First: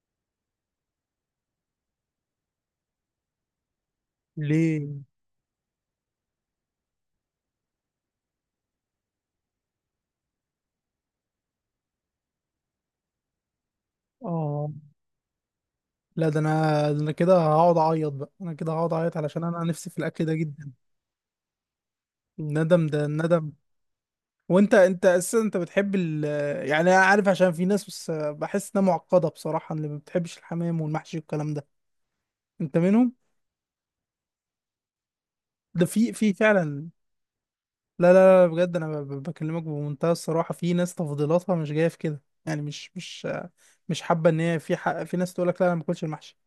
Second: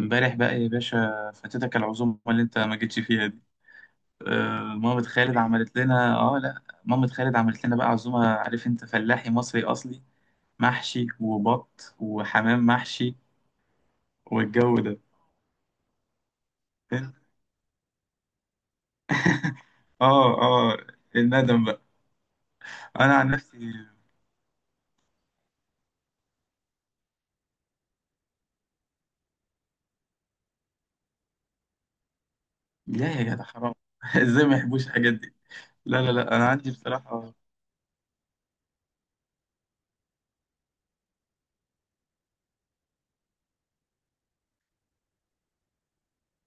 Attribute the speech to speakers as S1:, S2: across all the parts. S1: امبارح بقى يا باشا فاتتك العزومة اللي انت ما جيتش فيها دي. آه،
S2: ليه؟
S1: مامة خالد عملت لنا اه لا مامة خالد عملت لنا بقى عزومة. عارف انت، فلاحي مصري اصلي، محشي وبط وحمام محشي
S2: اه.
S1: والجو ده.
S2: لا، ده انا كده هقعد اعيط بقى انا كده هقعد اعيط علشان انا نفسي في الاكل ده
S1: اه
S2: جدا.
S1: اه الندم بقى.
S2: الندم ده
S1: انا عن
S2: الندم.
S1: نفسي
S2: وانت اساسا انت بتحب يعني انا عارف، عشان في ناس، بس بحس انها معقده بصراحه، اللي ما بتحبش الحمام والمحشي والكلام ده. انت
S1: لا
S2: منهم؟
S1: يا جدع، حرام ازاي ما يحبوش الحاجات دي.
S2: ده
S1: لا
S2: في
S1: لا
S2: في
S1: لا انا عندي
S2: فعلا.
S1: بصراحة.
S2: لا، لا، لا، بجد انا بكلمك بمنتهى الصراحه، في ناس تفضيلاتها مش جايه في كده، يعني مش حابه ان هي. في حق، في ناس تقول لك: لا انا ما باكلش المحشي.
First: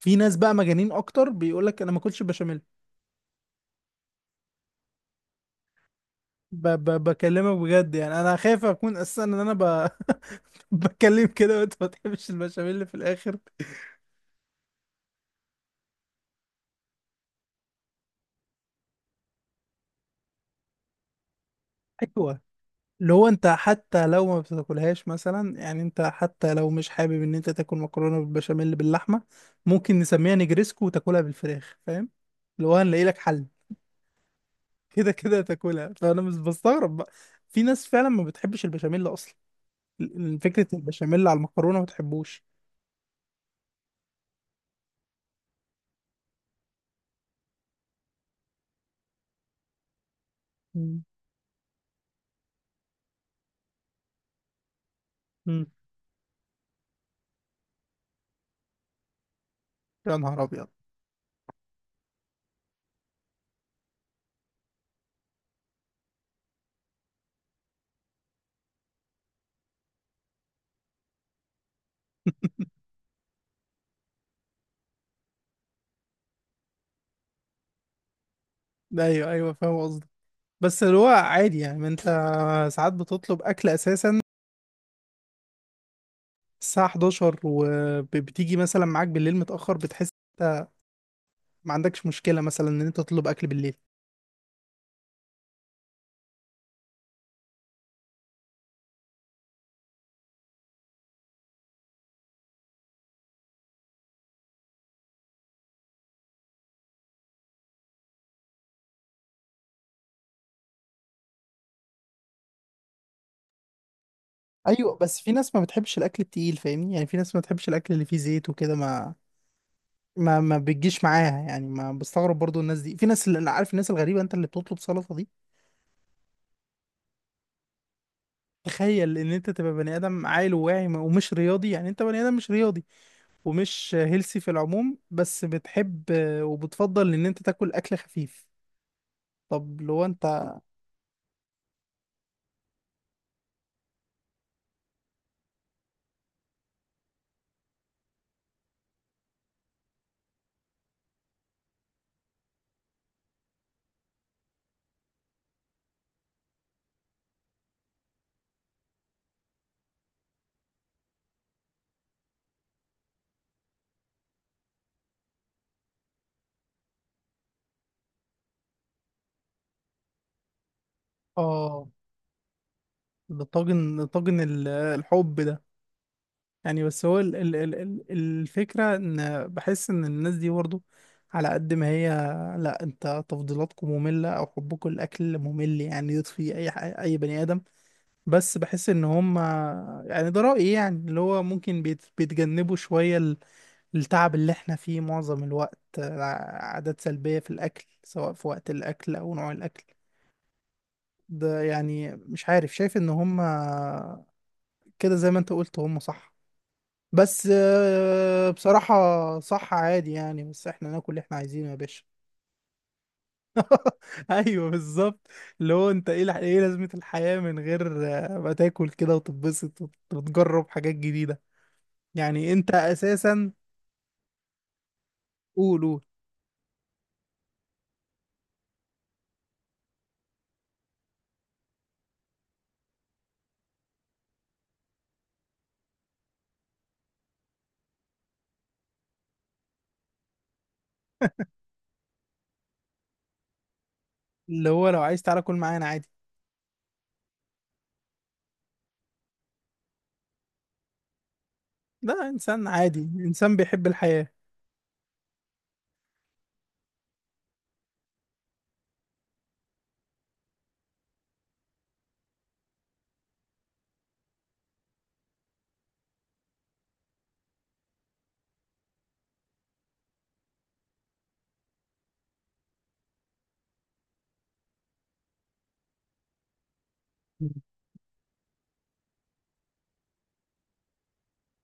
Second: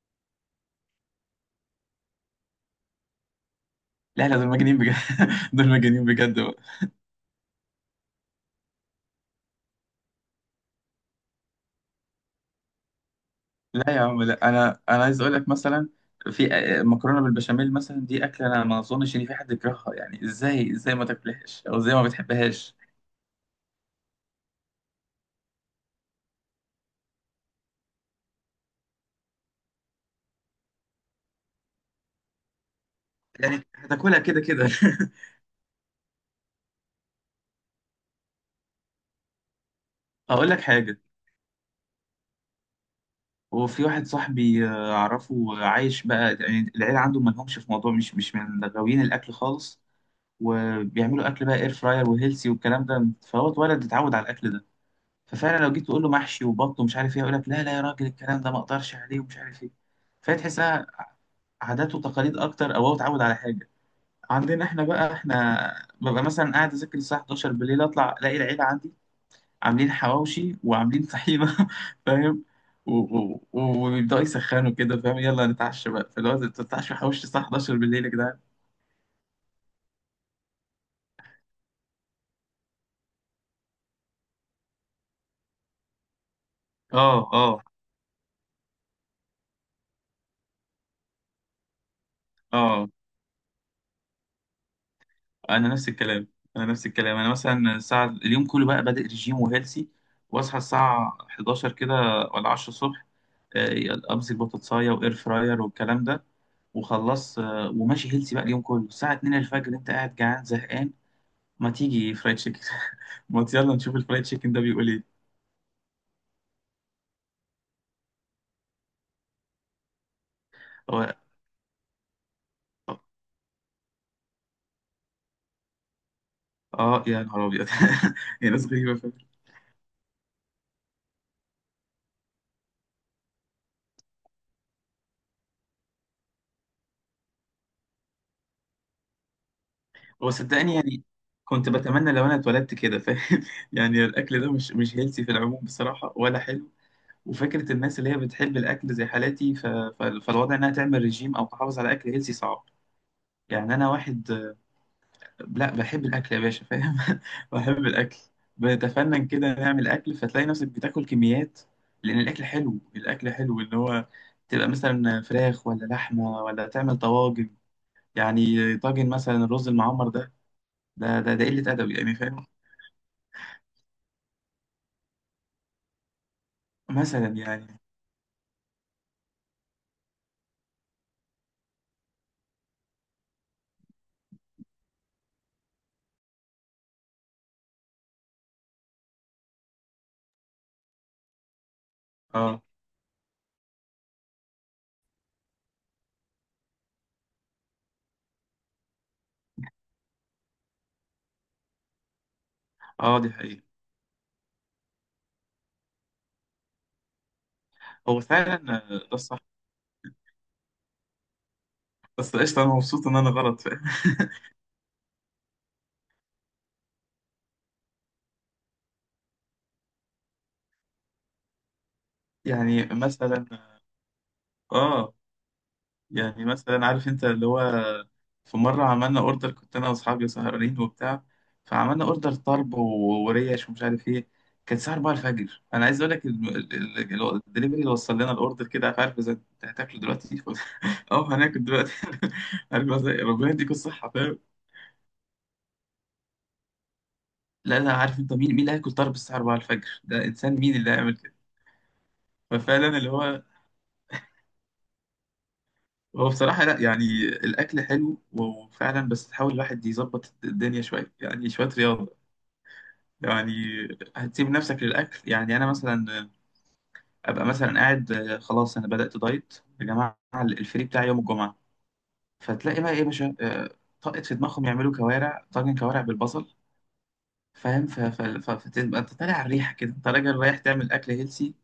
S2: في ناس بقى مجانين اكتر، بيقول لك: انا ما باكلش البشاميل.
S1: لا لا، دول مجانين بجد. دول مجانين بجد.
S2: ب ب بكلمك بجد، يعني انا خايف اكون اساسا ان انا. بتكلم كده وانت ما تحبش البشاميل اللي في الاخر.
S1: لا يا عم، لا، انا عايز اقول لك مثلا في مكرونه بالبشاميل مثلا، دي اكله انا ما اظنش ان في حد يكرهها. يعني ازاي، ازاي ما تاكلهاش او ازاي ما
S2: ايوه.
S1: بتحبهاش؟
S2: اللي هو انت حتى لو ما بتاكلهاش مثلا، يعني انت حتى لو مش حابب ان انت تاكل مكرونه بالبشاميل باللحمه، ممكن نسميها نجريسكو وتاكلها بالفراخ، فاهم؟ اللي هو هنلاقي لك حل.
S1: يعني هتاكلها كده كده.
S2: كده كده تاكلها، فانا مش بستغرب بقى. في ناس فعلا ما بتحبش البشاميل اصلا.
S1: اقول لك
S2: فكره
S1: حاجه،
S2: البشاميل على المكرونه ما بتحبوش.
S1: وفي واحد صاحبي، اعرفه، عايش بقى يعني العيله عنده ما لهمش في موضوع، مش من غاويين الاكل خالص.
S2: مم.
S1: وبيعملوا اكل بقى اير فراير وهيلسي والكلام ده، فهو اتولد اتعود على الاكل ده. ففعلا
S2: مم.
S1: لو جيت تقول له محشي وبط ومش عارف ايه، يقول لك لا لا يا راجل، الكلام ده ما اقدرش عليه ومش عارف ايه.
S2: يا
S1: فهي
S2: نهار ابيض.
S1: تحسها عادات وتقاليد اكتر، او هو اتعود على حاجه. عندنا احنا بقى، احنا ببقى مثلا قاعد اذاكر الساعه 11 بالليل، اطلع الاقي العيله عندي عاملين حواوشي وعاملين طحينه. فاهم، وبيبداوا يسخنوا كده. فاهم، يلا نتعشى بقى، فاللي هو تتعشى حواوشي الساعه 11 بالليل يا جدعان.
S2: ايوه، ايوه، فاهم قصدك. بس اللي هو عادي، يعني ما انت ساعات بتطلب اكل اساسا الساعة
S1: اه
S2: 11،
S1: اه
S2: وبتيجي مثلا معاك بالليل متأخر، بتحس انت ما عندكش مشكلة مثلا ان
S1: اه
S2: انت تطلب اكل بالليل.
S1: انا نفس الكلام. انا نفس الكلام، انا مثلا الساعه اليوم كله بقى بادئ رجيم وهيلسي، واصحى الساعه 11 كده ولا 10 الصبح، امسك بطاطسايه واير فراير والكلام ده، وخلص. وماشي هيلسي بقى اليوم كله، الساعه 2 الفجر انت قاعد جعان زهقان، ما تيجي فرايد تشيكن. ما ت- يلا نشوف الفرايد تشيكن ده بيقول
S2: ايوه، بس
S1: ايه.
S2: في ناس ما بتحبش الاكل التقيل، فاهمني؟ يعني في ناس ما بتحبش الاكل اللي فيه زيت وكده، ما بتجيش
S1: هو
S2: معاها، يعني ما بستغرب برضو الناس دي،
S1: اه،
S2: في ناس، اللي عارف، الناس الغريبة، انت اللي بتطلب سلطة دي.
S1: يا نهار ابيض. يا ناس غريبه،
S2: تخيل
S1: فاهم.
S2: ان انت تبقى بني ادم عاقل وواعي ومش رياضي، يعني انت بني ادم مش رياضي ومش هيلسي في العموم، بس بتحب وبتفضل ان انت تاكل اكل خفيف. طب لو انت.
S1: هو صدقني يعني كنت بتمنى لو انا اتولدت كده، فاهم. يعني الاكل ده مش هيلسي في العموم بصراحه ولا حلو. وفكرة الناس اللي هي بتحب الأكل زي حالاتي، فالوضع إنها تعمل رجيم أو تحافظ على أكل هيلسي صعب. يعني أنا واحد، لا، بحب الأكل يا باشا، فاهم. بحب الأكل، بنتفنن كده نعمل أكل، فتلاقي نفسك بتاكل كميات. لأن الأكل حلو، الأكل حلو إن هو تبقى مثلا فراخ ولا لحمة ولا تعمل طواجن. يعني طاجن مثلا الرز المعمر ده، ده قلة
S2: اه.
S1: أدب يعني، فاهم.
S2: ده طاجن، طاجن الحب ده، يعني. بس هو
S1: مثلا يعني.
S2: الفكرة ان بحس ان الناس دي برضه على قد ما هي، لا انت تفضيلاتكم مملة او حبكم الاكل ممل، يعني يطفي اي اي بني ادم. بس بحس ان هم، يعني ده رأيي، يعني اللي هو ممكن
S1: اه
S2: بيتجنبوا شوية التعب اللي احنا فيه معظم الوقت، عادات سلبية في الأكل، سواء في وقت الأكل أو نوع الأكل. ده يعني، مش عارف، شايف ان
S1: اه، دي
S2: هم
S1: حقيقة.
S2: كده زي ما انت قلت، هم صح. بس
S1: هو فعلا،
S2: بصراحة
S1: ده الصح.
S2: صح، عادي يعني، بس احنا ناكل اللي احنا عايزينه يا باشا.
S1: بس قشطة، أنا مبسوط إن أنا غلط، فاهم.
S2: ايوه، بالظبط. اللي هو انت ايه ايه لازمة الحياة من غير ما تاكل كده وتتبسط وتجرب حاجات جديدة؟ يعني انت
S1: يعني مثلا،
S2: اساسا.
S1: اه،
S2: قولوا.
S1: يعني مثلا عارف انت اللي هو في مرة عملنا اوردر، كنت انا واصحابي سهرانين وبتاع، فعملنا اوردر طرب وريش ومش عارف ايه. كان الساعة 4 الفجر، انا عايز اقول لك الدليفري اللي وصل لنا الاوردر كده عارف، عارف، اذا انت هتاكله دلوقتي؟ اه هناكل دلوقتي. عارف بس ربنا يديك الصحة، فاهم.
S2: اللي هو لو عايز تعالى كل معانا عادي.
S1: لا لا، عارف انت مين، مين اللي هياكل طرب الساعة 4 الفجر؟ ده انسان، مين اللي هيعمل كده؟
S2: ده انسان
S1: ففعلا
S2: عادي،
S1: اللي هو،
S2: انسان بيحب الحياة.
S1: هو بصراحة لا، يعني الأكل حلو وفعلا، بس تحاول الواحد يظبط الدنيا شوية، يعني شوية رياضة يعني. هتسيب نفسك للأكل؟ يعني أنا مثلا أبقى مثلا قاعد، خلاص أنا بدأت دايت يا جماعة، الفري بتاعي يوم الجمعة، فتلاقي بقى إيه يا باشا، طاقت في دماغهم يعملوا كوارع، طاجن كوارع بالبصل. فاهم، فتبقى أنت طالع على الريحة كده، أنت راجل رايح تعمل أكل هيلسي،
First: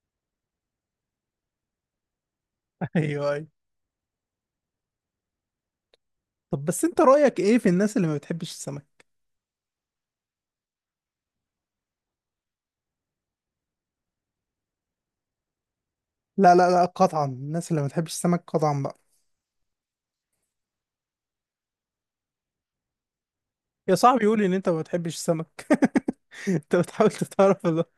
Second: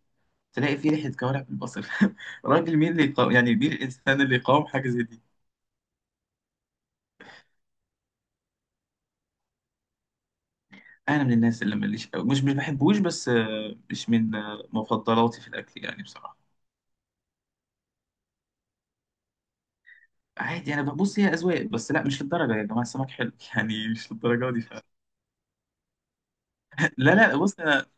S1: تلاقي فيه ريحة كوارع بالبصل. راجل مين
S2: ايوه،
S1: اللي يقاوم،
S2: ايوه.
S1: يعني مين الإنسان اللي يقاوم حاجة زي دي.
S2: طب بس انت رأيك ايه في الناس اللي ما بتحبش السمك؟
S1: انا من الناس اللي ماليش أوي. مش بحبوش، بس مش من مفضلاتي في الاكل يعني بصراحه.
S2: لا، لا، لا، قطعا الناس اللي ما بتحبش السمك، قطعا بقى.
S1: عادي انا ببص، هي اذواق، بس لا، مش للدرجه يا جماعه، السمك حلو. يعني
S2: يا
S1: مش
S2: صاحبي يقول
S1: للدرجه
S2: ان
S1: دي
S2: انت
S1: ف...
S2: ما بتحبش السمك؟ انت بتحاول
S1: لا لا، بص،
S2: تتعرف
S1: انا
S2: ده؟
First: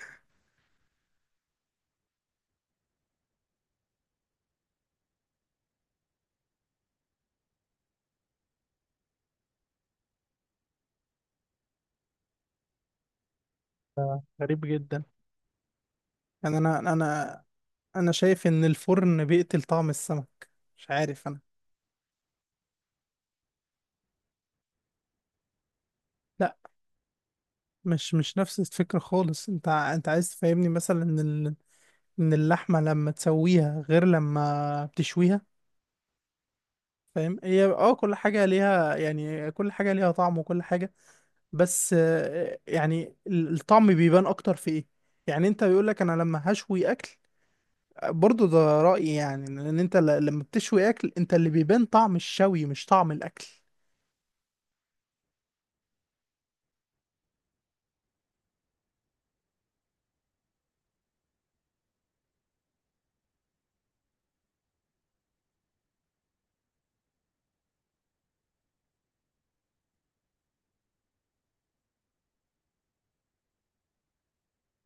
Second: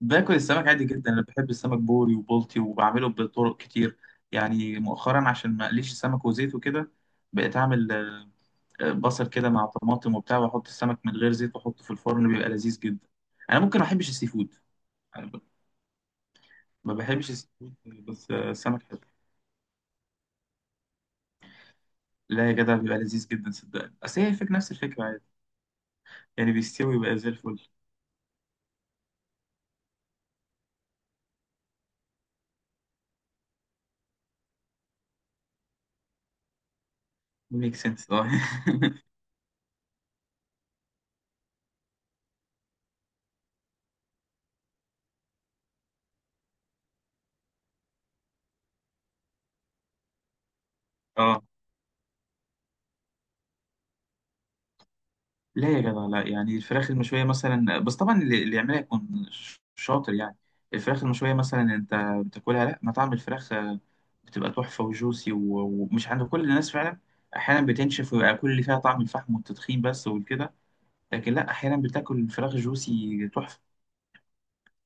S1: باكل السمك عادي جدا. انا بحب السمك بوري وبلطي، وبعمله بطرق كتير. يعني مؤخرا عشان ما اقليش السمك وزيت وكده، بقيت اعمل بصل كده مع طماطم وبتاع، واحط السمك من غير زيت واحطه في الفرن، بيبقى لذيذ جدا. انا ممكن ما احبش السي فود.
S2: غريب جدا.
S1: أنا ب-
S2: يعني انا
S1: ما بحبش
S2: انا
S1: السي فود.
S2: انا
S1: بس
S2: شايف ان
S1: السمك حلو.
S2: الفرن بيقتل طعم السمك. مش عارف انا.
S1: لا يا جدع بيبقى لذيذ جدا، صدقني، اصل هي الفكره نفس الفكره، عادي يعني
S2: لا،
S1: بيستوي ويبقى زي الفل.
S2: مش نفس الفكرة خالص. انت انت عايز تفهمني مثلا ان اللحمة لما تسويها غير لما بتشويها. فاهم، هي
S1: ميك سنس،
S2: كل
S1: اه.
S2: حاجة ليها، يعني كل حاجة ليها طعم وكل حاجة. بس يعني الطعم بيبان اكتر في ايه، يعني انت بيقولك انا لما هشوي اكل، برضو ده رأيي، يعني ان انت لما بتشوي اكل، انت
S1: اه،
S2: اللي بيبان طعم الشوي مش طعم الاكل.
S1: لا يا جدع لا، يعني الفراخ المشويه مثلا، بس طبعا اللي يعملها يكون شاطر يعني. الفراخ المشويه مثلا انت بتاكلها، لا، مطعم الفراخ، بتبقى تحفه وجوسي ومش عند كل الناس فعلا. احيانا بتنشف ويبقى كل اللي فيها طعم الفحم والتدخين بس وكده، لكن لا، احيانا بتاكل الفراخ جوسي تحفه.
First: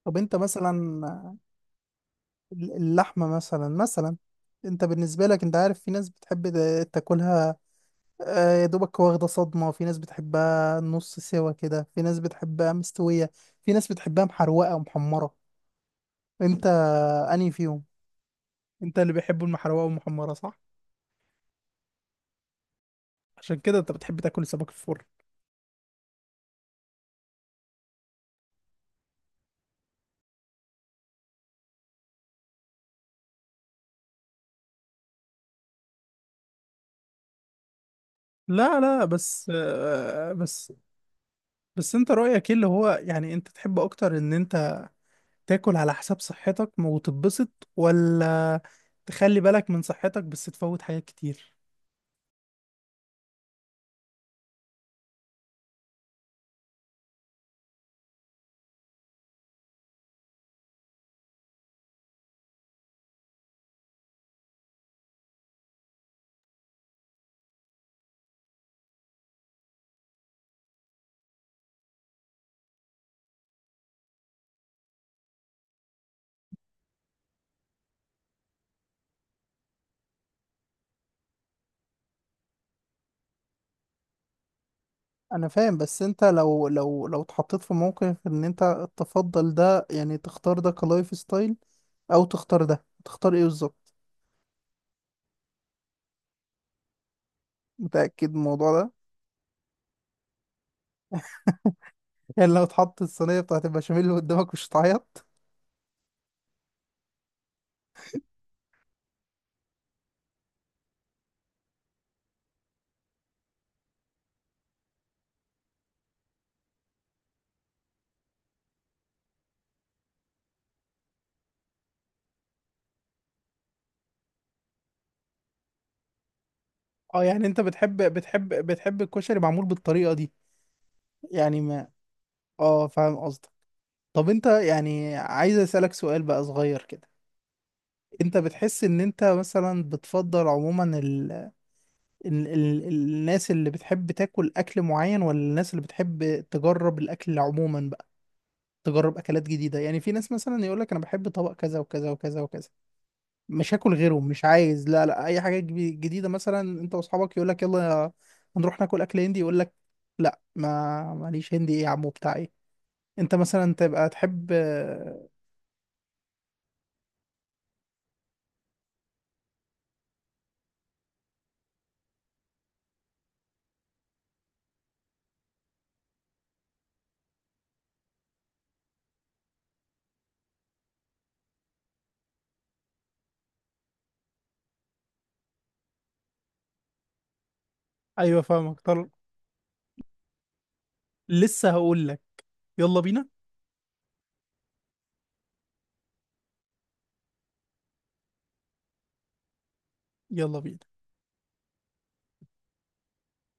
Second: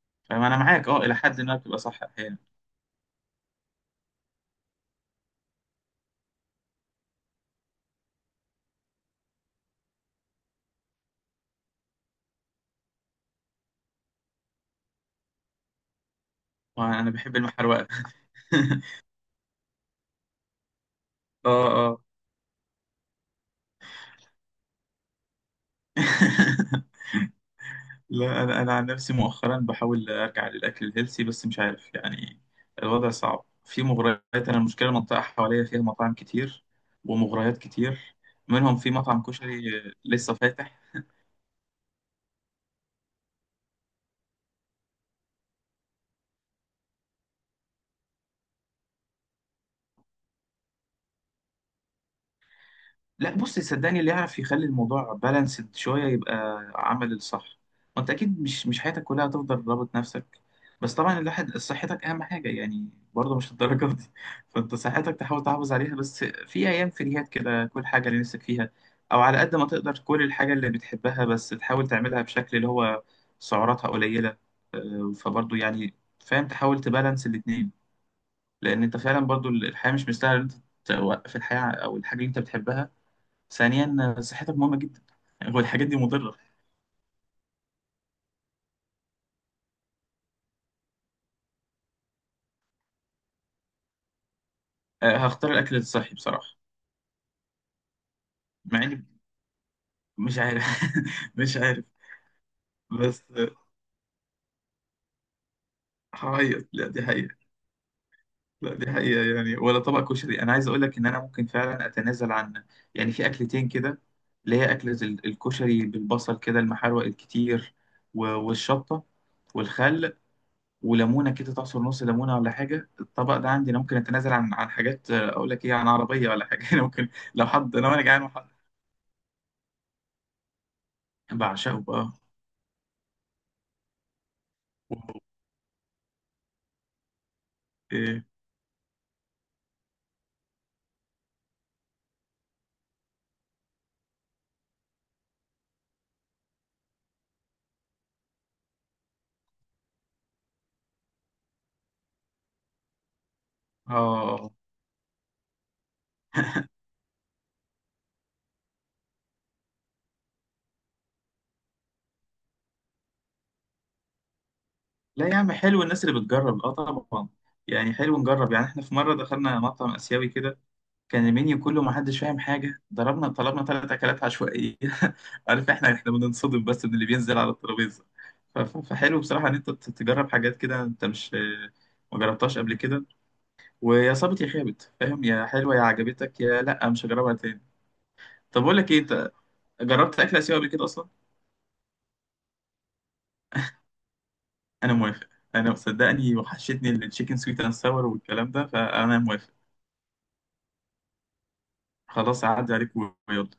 S2: طب انت
S1: فانا معاك، اه،
S2: مثلا،
S1: الى حد ما بتبقى صح احيانا.
S2: اللحمة مثلا، انت بالنسبة لك، انت عارف في ناس بتحب تاكلها يا دوبك واخدة صدمة، في ناس بتحبها نص سوا كده، في ناس بتحبها مستوية، في ناس بتحبها محروقة ومحمرة. انت
S1: وانا بحب
S2: انهي فيهم؟
S1: المحروقه.
S2: انت اللي بيحبوا المحروقة والمحمرة، صح؟
S1: اه.
S2: عشان كده انت بتحب تاكل السمك في الفرن.
S1: لا، انا عن نفسي مؤخرا بحاول ارجع للاكل الهيلثي، بس مش عارف يعني، الوضع صعب، في مغريات. انا المشكله المنطقه حواليا فيها مطاعم كتير ومغريات كتير، منهم
S2: لا،
S1: في
S2: لا،
S1: مطعم
S2: بس
S1: كشري
S2: آه،
S1: لسه
S2: بس
S1: فاتح.
S2: بس انت رأيك ايه اللي هو، يعني انت تحب اكتر ان انت تاكل على حساب صحتك وتتبسط، ولا تخلي بالك من صحتك بس تفوت حاجات كتير؟
S1: لا بص، صدقني، اللي يعرف يخلي الموضوع بالانسد شويه يبقى عمل الصح. وانت اكيد مش حياتك كلها هتفضل رابط نفسك. بس طبعا الواحد صحتك اهم حاجه، يعني برضه مش الدرجه دي. فانت صحتك تحاول تحافظ عليها، بس في ايام فريهات كده كل حاجه اللي نفسك فيها، او على قد ما تقدر كل الحاجه اللي بتحبها، بس تحاول تعملها بشكل اللي هو سعراتها قليله. فبرضه يعني، فاهم، تحاول تبالانس الاتنين، لان انت فعلا برضه الحياه مش مستاهله إن انت توقف الحياه او الحاجه اللي انت بتحبها. ثانيا صحتك مهمة جدا.
S2: انا
S1: هو
S2: فاهم،
S1: الحاجات دي
S2: بس انت
S1: مضرة.
S2: لو اتحطيت في موقف ان انت تفضل ده، يعني تختار ده كلايف ستايل او تختار ده، تختار ايه بالظبط؟
S1: هختار الأكل الصحي بصراحة.
S2: متأكد من الموضوع
S1: مع
S2: ده؟
S1: إني مش عارف. مش عارف.
S2: يعني لو اتحط
S1: بس
S2: الصينية بتاعت البشاميل اللي قدامك، مش هتعيط؟
S1: هعيط، لا، دي حقيقة. لا دي حقيقة، يعني ولا طبق كشري. أنا عايز أقول لك إن أنا ممكن فعلا أتنازل عن، يعني في أكلتين كده، اللي هي أكلة الكشري بالبصل كده المحروق الكتير والشطة والخل وليمونة كده، تعصر نص ليمونة ولا حاجة. الطبق ده عندي أنا ممكن أتنازل عن، عن حاجات، أقول لك إيه، عن عربية ولا حاجة. أنا ممكن
S2: اه، يعني
S1: لو
S2: انت
S1: حد، لو
S2: بتحب
S1: أنا جعان،
S2: بتحب بتحب الكشري معمول بالطريقة دي؟ يعني
S1: بعشقه
S2: ما.
S1: بقى.
S2: اه، فاهم قصدك. طب انت، يعني
S1: و-
S2: عايز اسألك سؤال بقى صغير كده.
S1: إيه.
S2: انت بتحس ان انت مثلا بتفضل عموما الناس اللي بتحب تاكل اكل معين، ولا الناس اللي بتحب تجرب الاكل عموما بقى؟ تجرب اكلات جديده، يعني في ناس مثلا يقول لك: انا بحب طبق كذا وكذا وكذا وكذا، مش هاكل غيره، مش
S1: اه.
S2: عايز لا لا اي حاجه جديده. مثلا انت واصحابك يقول لك: يلا هنروح ناكل اكل هندي، يقول لك: لا، ما ماليش هندي، ايه يا عمو بتاع ايه؟ انت مثلا تبقى تحب.
S1: لا يا عم حلو الناس اللي بتجرب، اه طبعا. يعني حلو نجرب، يعني احنا في مرة دخلنا مطعم آسيوي كده، كان المنيو كله ما حدش فاهم حاجة، ضربنا طلبنا 3 أكلات عشوائية. عارف احنا، احنا بننصدم بس من اللي بينزل على الترابيزة. فحلو بصراحة إن أنت تجرب حاجات كده أنت مش ما جربتهاش قبل كده. ويا صابت يا خابت، فاهم، يا حلوة يا عجبتك يا لأ مش هجربها تاني.
S2: ايوه،
S1: طب أقول
S2: فاهمك
S1: لك إيه،
S2: طلع.
S1: أنت جربت أكل آسيوي قبل كده أصلا؟
S2: لسه هقول لك. يلا بينا.
S1: انا موافق. انا صدقني وحشتني التشيكن سويت اند ساور والكلام ده، فانا موافق.
S2: يلا بينا.
S1: خلاص اعدي عليك ويلا.